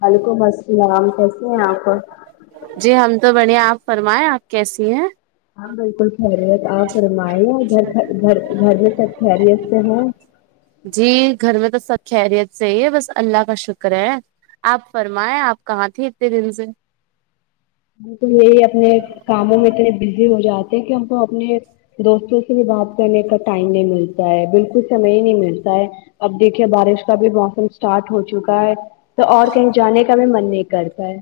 وعلیکم السلام کیسے ہے آپ جی ہم تو بڑھیا آپ فرمائیں آپ کیسی ہیں ہاں بالکل خیریت آپ فرمائے گھر گھر گھر میں سب خیریت سے ہیں جی گھر میں تو سب خیریت سےحی ہے بس اللہ کا شکر ہے آپ فرمائے آپ کہاں تھی اتنے دن سے ہم تو یہی اپنے کاموں میں اتنے بزی ہو جاتے ہیں کہ ہم کو اپنے دوستوں سے بھی بات کرنے کا ٹائم نہیں ملتا ہے بالکل سمئے ہی نہیں ملتا ہے اب دیکھیے بارش کا بھی موسم سٹارٹ ہو چکا ہے تو اور کہیں جانے کا بھی من نہیں کرتا ہے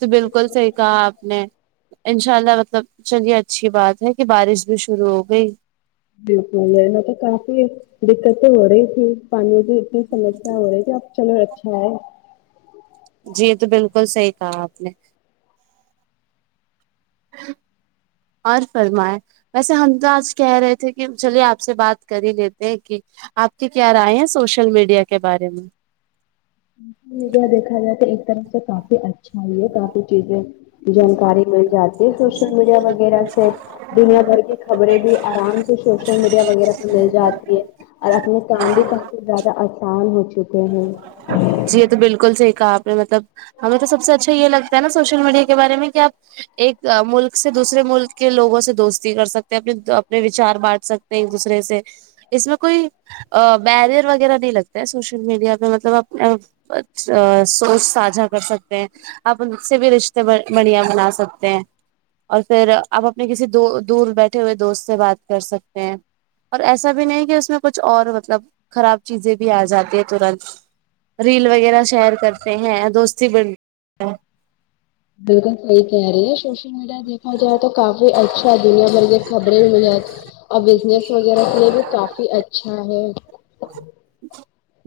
تو بالکل صحیح کہا آپ نے انشاء اللہ مطلب چلیے اچھی بات ہے کہ بارش بھی شروع ہو گئی بالکل میں تو کافی دقتیں ہو رہی تھی پانی کی اتنی سمسیا ہو رہی تھی اب چلو اچھا ہے جی تو بالکل صحیح کہا آپ نے اور فرمائے ویسے ہم تو آج کہہ رہے تھے کہ چلیے آپ سے بات کر ہی لیتے ہیں کہ آپ کی کیا رائے ہیں سوشل میڈیا کے بارے میں میڈیا دیکھا جائے تو ایک طرف سے کافی اچھا چھا کافی چیزیں جانکاری مل جاتی ہے سوشل میڈیا وغیرہ سے دنیا بھر کے خبریں بھی آرام سے سوشل میڈیا وغیرہ پہ مل جاتی ہے اور اپنے کام بھی کافی زیادہ آسان ہو چکے ہیں جی یہ تو بالکل صحیح کہا آپ نے مطلب ہمیں تو سب سے اچھا یہ لگتا ہے نہ سوشل میڈیا کے بارے میں کہ آپ ایک ملک سے دوسرے ملک کے لوگوں سے دوستی کر سکتے ہیں اپنے اپنے وچار بانٹ سکتے دوسرے سے اس میں کوئی بیریئر وغیرہ نہیں لگتا ہے سوش شل میڈیا پہ مطلب اپنا سوچ ساجھا کر سکتے ہیں آپ ان سے بھی رشتے بڑھ بڑھیا بنا سکتے ہیں اور پھر آپ اپنے کسی دو دور بیٹھے ہوئے دوست سے بات کر سکتے ہیں اور ایسا بھی نہیں کہ اس میں کچھ اور مطلب خراب چیزیں بھی آ جاتی ہے تورنت ریل وغیرہ شیئر کرتے ہیں دوستی بن بالکل صحیح کہہ رہی ہے سوشل میڈیا دیکھا جائے تو کافی اچھا س دنیا بھر کے خبریں بھی مل جات اور بزنس وغیرہ کے لیے بھی کافی اچھا ہے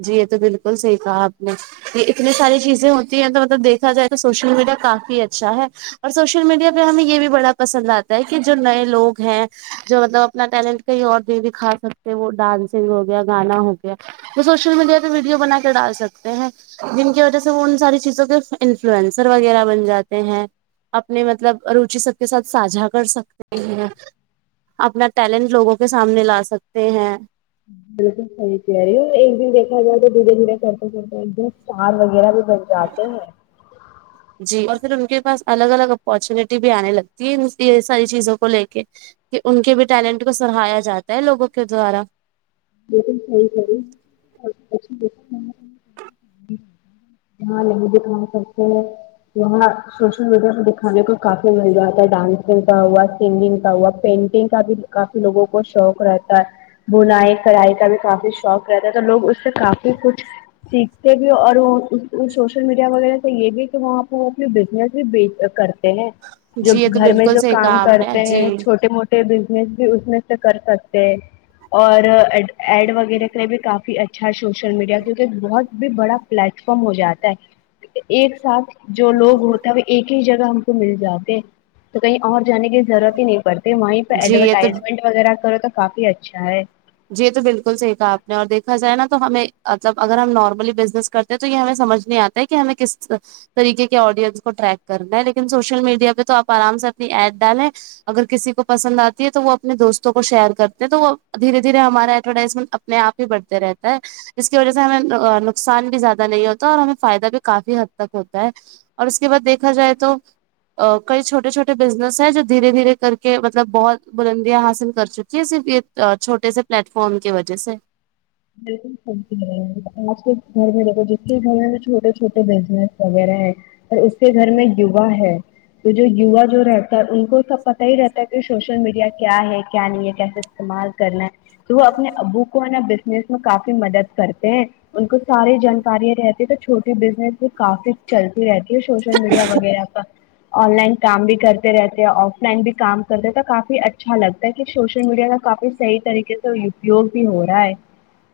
جی یہ تو بالکل صحیح کہا آپ نے یہ اتنی ساری چیزیں ہوتی ہیں تو مطلب دیکھا جائے تو سوشل میڈیا کافی اچھا ہے اور سوشل میڈیا پہ ہمیں یہ بھی بڑا پسند آتا ہے کہ جو نئے لوگ ہیں جو مطلب اپنا ٹیلنٹ کہیں اور نہیں دکھا سکتے وہ ڈانسنگ ہو گیا گانا ہو گیا وہ سوشل میڈیا پہ ویڈیو بنا کے ڈال سکتے ہیں جن کی وجہ سے وہ ان ساری چیزوں کے انفلوئنسر وغیرہ بن جاتے ہیں اپنے مطلب روچی سب کے ساتھ ساھا کر سکتے ہیں اپنا ٹیلنٹ لوگوں کے سامنے لا سکتے ہیں بالکل صحیح کہے رہی ایک دن دیکھا جائے تو دھیرے دھیرے کرتے کرتے ادھر اسٹار وغیرہ بھی بن جاتے ہیں جی اور پھر ان کے پاس الگ الگ اپورچونیٹی بھی آنے لگتی ہے یہ ساری چیزوں کو لے کے کہ ان کے بھی ٹیلنٹ کو سرایا جاتا ہے لوگوں کے دوارا صحیح کر یہاں ل د کام س سے یہاں سوشل میڈیا پہ دکھانے کو کافی مل جاتا ہے ڈانسنگ کا ہوا سنگنگ کا ہوا پینٹنگ کا بھی کافی لوگوں کو شوق رہتا ہے بنائ کڑائی کا بھی کافی شوق رہتا ہے تو لوگ اس سے کافی کچھ سیکھتے بھی اور وہ سوشل میڈیا وغیرہ تو یہ بھی ہے کہ وہاں پ اپنی بزنس بھی کر ہیں جو جی یہ تو گھر میں بالکل جو صحیح کام کہا آپ نے کرتے جی ہیں چھوٹے موٹے بزنس بھی اس میں سے کر سکتے اور ای ایڈ وغیرہ کرے بھی کافی اچھا ہے سوشل میڈیا کیونکہ بہت بھی بڑا پلیٹ فارم ہو جاتا ہے ایک ساتھ جو لوگ ہو تب ایک ہی جگہ ہم کو مل جاتے تو کہیں اور جانے کی ضرورت ہی نہیں پڑتی وہیں پہ جی یہ تو ایڈورٹائزمنٹ وغیرہ کرو تو کافی اچھا ہے جی تو بالکل صحیح کھا آپ نے اور دیکھا جائے نا تو ہمیں مطلب اگر ہم نارملی بزنس کر تو یہ ہمیں سمجھ نہیں آتا ہے کہ ہمیں کس طریقے کے آڈینس کو ٹریک کرنا ہے لیکن سوشل میڈیا پہ تو آپ آرام سے اپنی ایڈ ڈالیں اگر کسی کو پسند آتی ہے تو وہ اپنے دوستوں کو شیئر کرتے ہیں تو وہ دھیرے دھیرے ہمارا ایڈورٹائزمنٹ اپنےپہ ہی بڑھ رہتا ہے جس کی وجہ سے ہمیں نقصان بھی زیادہ نہیں ہوتا اور ہمیں فائدہ بھی کافی حد تک ہوتا ہے اور اس کے بعد دیکھا جائے تو کئی چھوٹے چھوٹے بزنس ہیں جو دھیرے دھیرے کر کے مطلب بہت بلندیاں حاصل کر چک کیا صرف یہ چھوٹے سے پلیٹ فارم کی وجہ سے بالکل آج کے گھر میں دیکھو جتنے بھی گ چھوٹے چھوٹے بزنس وغیرہ ہے اور اس کے گھر میں یوا ہے تو جو یوا جو رہتا ہے ان کو سب پتا ہی رہتا ہے کہ سوشل میڈیا کیا ہے کیا نہیں ہے کیسے استعمال کرنا ہے تو وہ اپنے ابو کو ہے نا بالکل اس میں کافی مدد کرتے ہیں ان کو ساری جانکارییا رہتی تو چھوٹی ب کافی چلتی رہتی ہے سوشل میڈیا وغیرہ پر آن لائن کام بھی کرتے رہتے ہیں آف لائن بھی کام کرتے تو کافی اچھا لگتا ہے کہ سوشل میڈیا کا کافی صحیح طریقے سے اپیوگ بھی ہو رہا ہے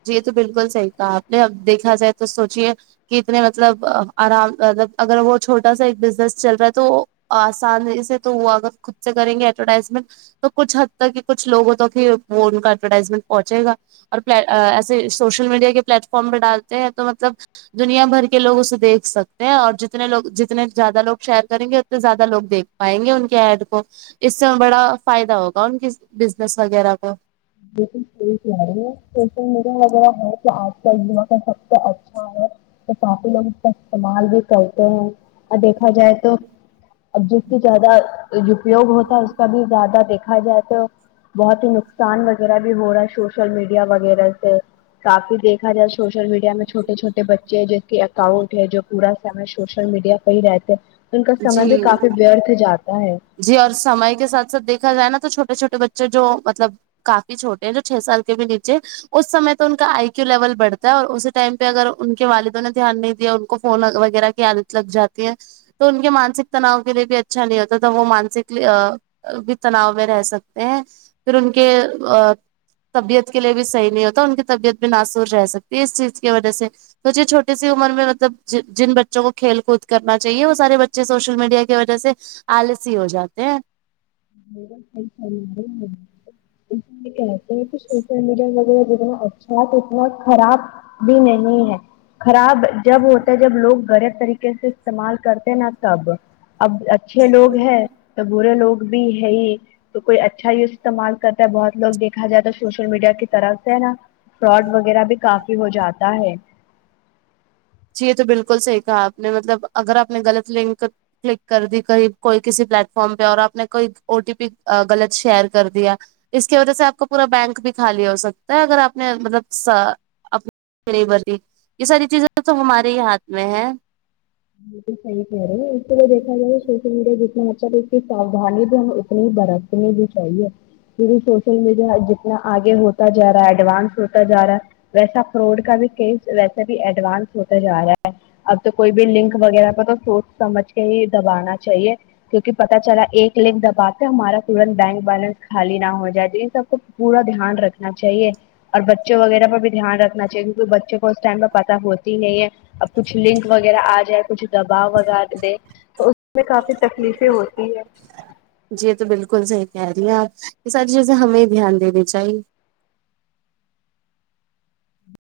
جی تو بالکل صحیح کہا آپ نے اب دیکھا جائے تو سوچیے کہ اتنے مطلب آرام مب اگر وہ چھوٹا سا ایک بزنس چل رہا ہے تو آسانی سے تو وہ اگر خود سے کریں گے ایڈورٹائزمنٹ تو کچھ حد تک کہ کچھ لوگوں تو پھر وہ ان کا ایڈورٹائزمنٹ پہنچے گا اور پ ایسے سوشل میڈیا کے پلیٹ فارم پہ ڈالتے ہیں تو مطلب دنیا بھر کے لوگ اسے دیکھ سکتے ہیں اور جتنے لوگ جتنے زیادہ لوگ شیئر کریں گے اتنے زیادہ لوگ دیکھ پائیں گے ان کے ایڈ کو اس سے بڑا فائدہ ہوگا ان کی بزنس وغیرہ کو لیکنی [unintelligible] سوشل میڈیا وغیرہ ہے کہ آج کل یوا کا سب سے اچھا ہے تو پانپی لوگ اس کا استعمال بھی کرتے ہیں اور دیکھا جائے تو اب جس کی زیادہ یپیوگ ہوتا ہے اس کا بھی زیادہ دیکھا جائے تو بہت ہی نقصان وغیرہ بھی ہو رہا ہے سوشل میڈیا وغیرہ سے کافی دیکھا جا سوشل میڈیا میں چھوٹے چھوٹے بچے ہیں جس کے اکاؤنٹ ہے جو پورا سمے سوشل میڈیا پہ ہی رہتے ان کا سمے بھی جی کافی ورتھ جاتا ہے جی اور سمے کے ساتھ ساتھ دیکھا جائے نا تو چھوٹے چھوٹے بچے جو مطلب کافی چھوٹے ہیں جو چھ سال کے بھی نیچے اس سمے تو ان کا آئی کییو لیول بڑتا ہے اور اسی ٹائم پہ اگر ان کے والدوں نے دھیان نہیں دیا ان کو فون وغیرہ عادت لگ جاتی ہے تو ان کے مانسک تناؤ کے لیے بھی اچھا نہیں ہوتا تھا وہ مانسک بھی تناؤ میں رہ سکتے ہیں پھر ان کے طبیعت کے لیے بھی صحیح نہیں ہوتا ان کی طبیعت بھی ناسور رہ سکتی ہے اس چیز کی وجہ سے سوچئے چھٹی سی عمر میں مطلب جن بچوں کو کھیل کود کرنا چاہیے سارے بچے سوشل میڈیا کی وجہ سے آلسی ہو جاتے ہیں [unintelligible] م کر رہے [unintelligible] اس لیے کہتے ہیں کہ سوشل میڈیا وغیرہ جتنا اچھا ہے اتنا خراب بھی نہیں ہے خراب جب ہوتا ہے جب لوگ غریب طریقے سے استعمال کرتے ہیں نا تب اب اچھے لوگ ہیں تو برے لوگ بھی ہے ہی تو کوئی اچھا یوز استعمال کرتا ہے بہت لوگ دیکھا جائے تو سوشل میڈیا کی طرف سے ہے نا فراڈ وغیرہ بھی کافی ہو جاتا ہے جی یہ تو بالکل صحیح کہا آپ نے مطلب اگر آپ نے غلط لنک کلک کر دی کہیں کوئی کسی پلیٹ فارم پہ اور آپ نے کوئی او ٹی پی غلط شیئر کر دیا اس کی وجہ سے آپ کو پورا بینک بھی خالی ہو سکتا ہے اگر آپ نے مطلب سا اپ نہیں [unintelligible] بھرتی یہ ساری چیزیں تو ہمارے ہی ہاتھ میں ہے بالکل صحیح کہرہی ہے اس ترھا دیکا جائے سوشل میڈیا جتنا بچہ ساودھانی تو ہم اتنی برتنی بھی چاہیے دیدی سوشل میڈیا جتنا آگے ہوتا جا رہا ہے ایڈوانس ہوتا جا رہا ہے ویسا فراڈ کا بھی کیس ویسا بھی ایڈوانس ہوتا جا رہا ہے اب تو کوئی بھی لنک وغیرہ پہ تو سوچ سمجھ کے ہی دبانا چاہیے کیونکہ پتا چلا ایک لنک دباتے ہمارا تورنت بینک بیلنس خالی نہ ہو جائے تو یہ سب کو پورا دھیان رکھنا چاہیے اور بچے وغیرہ پہ بھی دھیان رکھنا چاہیے کیونکہ بچوں کو اس ٹائم پہ پتا ہوتی ہی نہیں ہے کچھ لنک وغیرہ آ جائے کچھ دبا وبا دے تو اس میں کافی تکلیفیں ہوتی ہے جی یہ تو بالکل صحیح کہہ رہی ہیں آپ یہ ساری چیزیں ہمیں ہی دھیان دینی چاہیے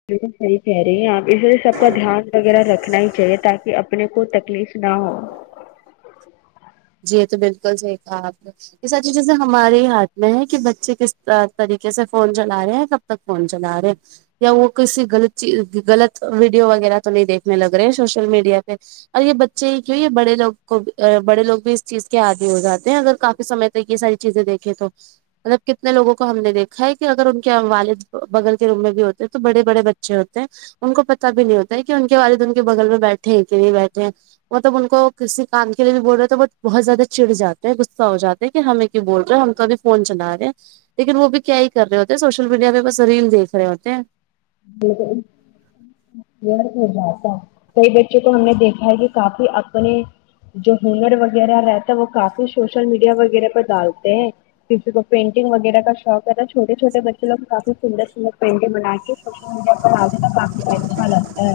بالکل صحیح کہہ رہی ہیں آپ اس لیے سب کا دھیان وغیرہ رکھنا ہی چاہیے تاکہ اپنے کو تکلیف نہ ہو جی یہ تو بالکل صحیح کہا آپ نے یہ ساری چیزیں ہمارے ہی ہاتھ میں ہے کہ بچے کس طریقے سے فون چلا رہے ہیں کب تک فون چلا رہے یا وہ کسی غلط چیز غلط ویڈیو وغیرہ تو نہیں دیکھنے لگ رہے ہیں سوشل میڈیا پہ اور یہ بچے ہی کیوں یہ بڑے لوگ کو بڑے لوگ اس چیز کے آدی ہو جاتے ہیں اگر کافی سمے تک یہ ساری چیزیں دیکھیں تو مطلب کتنے لوگوں کو ہم نے دیکھا ہے کہ اگر ان کے والد بگل کے روم میں بھی ہوتے ہیں تو بڑے بڑے بچے ہوتے ہیں ان کو پتا بھی نہیں ہوتا ہے کہ ان کے والد ان کے بگل میں بیٹھے ہیں کہ نہیں بیٹھے ہیں مطلب ان کو کسی کام کے لیے بھی بول رہے ہیں تو بہت زیادہ چڑ جاتا ہے غصہ ہو جا تے ہمیں کیو بول رہے ہیں ہم تو ابھی فون چلا رہے ہیں لیکن وہ بھی کیا ہی کر رہے ہوتے ہیں سوشل میڈیا پہ بس ریل دیکھ رہے ہوتے ہیں بالکل یہ ہو جاتا کئی بچوں کو ہم نے دیکھا ہے کہ کافی اپنے جو ہنر وغیرہ رہتا ہے وہ کافی سوشل میڈیا وغیرہ پر ڈالتے ہیں کسی کو پینٹنگ وغیرہ کا شوق ہے تو چھوٹے چھوٹے بچے لوگ کافی سندر سندر پینٹنگ بنا کے سوشل میڈیا پر آ نا کافی فائدے لگتا ہے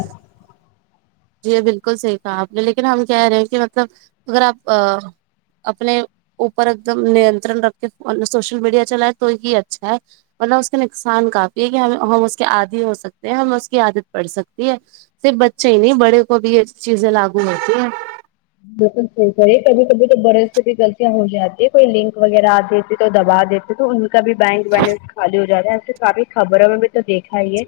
جی یہ بالکل صحیح کہا آپ نے لیکن ہم کہہ رہے ہیں کہ مطلب اگر اپ اپنے اوپر ایک دم ننترن رکھ کے سوشل میڈیا چلائے تو ہی اچھا ہے مطلب اس کے نقصان کافی ہے کہ ہم اس کے عادی ہو سکتے ہیں ہم اس کی عادت پڑ سکتی ہے صرف بچے ہی نہیں بڑے کو بھی یہ چیزیں لاگو ہوتی ہیں بالکل صحیحی کرے کبھی کبھی تو بڑے سے بی غلطیاں ہو جاتی ہے کوئی لنک وغیرہ آ دیتی تو دبا دیتی تو ان کا بھی بینک بیلنس خالی ہو جارا تو خالی خبروں میں تو دیکھا ہی ہے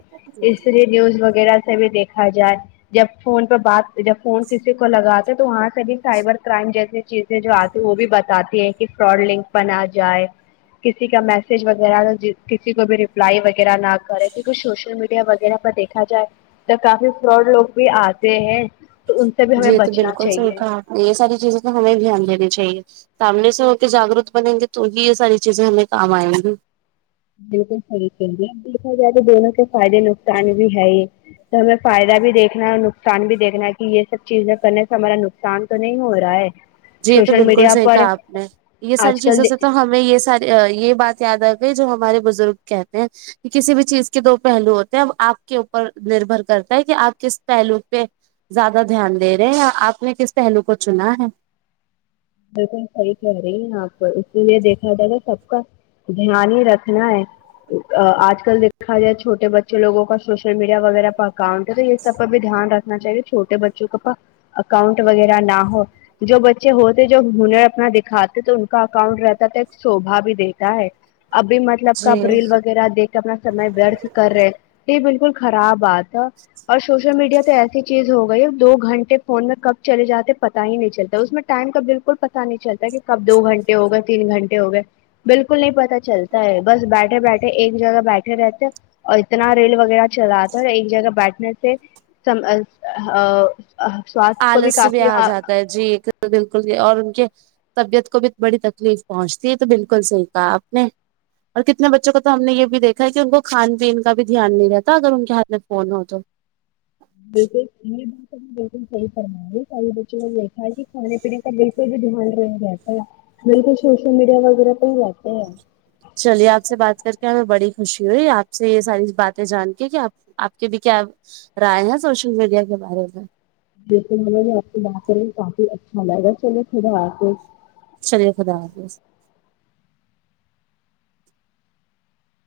اس لیے نیوز وغیرہ سے میں دیکھا جائے جب فون پہ بات جب فون کسی کو لگاتا ہے تو ات سبھی سائبر کرائم جیسی چیزیں جو اتی وہ بھی باتاتی ہیں کہ فراڈ لنک بنا جائے کسی کا میسج وغیرہ کسی کو بھی ریپلائی وغیرہ نہ کرے کیوکہ سوشل میڈیا وغیرہ پر دیکھ دیکا جائے تو کافی فراڈ لوگ بھی اتے ہیں تو ان سے بھی ہمیں جی تو بچنا بالکل صحیح چاہیے کہا آپ یہ ساری چیزیں تو ہمیں دھیان دینی چاہیے سامنے سے ہو کے جاگرور بنیں گے تو ہی یہ ساری چیزیں ہمیں کام ائیں گی بالکل صحیح کہہ رہے دیکھا جائے تو دونوں کے فائدے نقصان بھی ہے یہ تو ہمیں فائدہ بھی دیکھنا ہے اور نقصان بھی دیکھنا ہے کہ یہ سب چیزیں کرنے سے ہمارا نک کم تو نہیں ہو رہا ہے جی یہ تو سوشل بالکل میڈیا سی پر کہا اپ نے یہ ساری آج چیزوں کل سے تو ہم یہ ساری یہ بات یاد اتے جو ہمارے بزرگ کہتے ہیں کسی بھی چیز کے دو پہلو ہوتے ہیں وہ آپ کے اوپر نربھر کرتا ہے کہ آپ کس پہلو پہ زیادہ دھیان دے رہے ہیں آپ نے کس پہلو کو چنا ہے بالکل صحیح کہہ رہی ہے آپ کو اس لیے دیکھا جارا سب کا دھیان ہی رکھنا ہے اج کل دیکھا جائے چھوٹے بچے لگوں کا سوشل میڈیا وغیرہ پر اکاؤنٹس سب پر دھیان رکھ نا چاہیے چھوٹے بچے کو اکاؤنٹ وغیرہ نہ ہو جو بچے ہو جو ہنر اپنا دکھاتے تو ان کا اکاؤنٹ رہتا تھا ایک شوبا بھی دیتا ہے ابھی مت مطلب جی کاب ریل وغیرہ دیکھ اپنا سمے واڑت کر رہے یہ بالکل خراب ات تو وش سوشل میڈیا تو ایسی چیز ہو گئی ہے دو گھنٹے فون میں کب چلے جاتے پتا ہی نہیں چلتا اس میں ٹائم بالکل پتا نہیں چلتا کہ کب دو گھنٹے ہو گئے تین گھنٹے ہو گئے بالکل نہیں پتا چلتا ہے بس بیٹھے بیٹھے ایک جگہ بیٹھے رہتے اور اتنا ریل وغیرہ چلاتا ہے ایک جگہ بیٹھنے سے ہہ سوات کو بھی کافی ہہ نہ جی تو بالکل بھی اور ان کے طبیعت کو بھی بڑی تکلیف پہنچتی ہے تو بالکل صحیح کہا اپ نے اور کتنے بچوں کو تو ہم نے یہ بھی دیکھا ہے کہ ان کو کھان پین کا بھی دھیان نہیں رہتا اگر ان کے ہات میں فون ہو تو بالکل نہیں بالکل صحیح فرمارہی سارا بچوں نے دیکھا ہے کہ کھانے پینے کا بالکل بھی دہان نہیں رہتا بالکل سوشل مڈیا وغیرہ پر جات چلیے آپ سے بات کر کے ہمیں بڑی خوشی ہوئی آپ سے یہ ساری باتیں جان کے کہ آپ آپ کے بھی کیا رائے ہے سوشل میڈیا کے بارے میں بالکل ہمیں بھی آپ سے بات کر کے کافی اچھا لگا چلیے پھر آتے چلیے خدا حافظ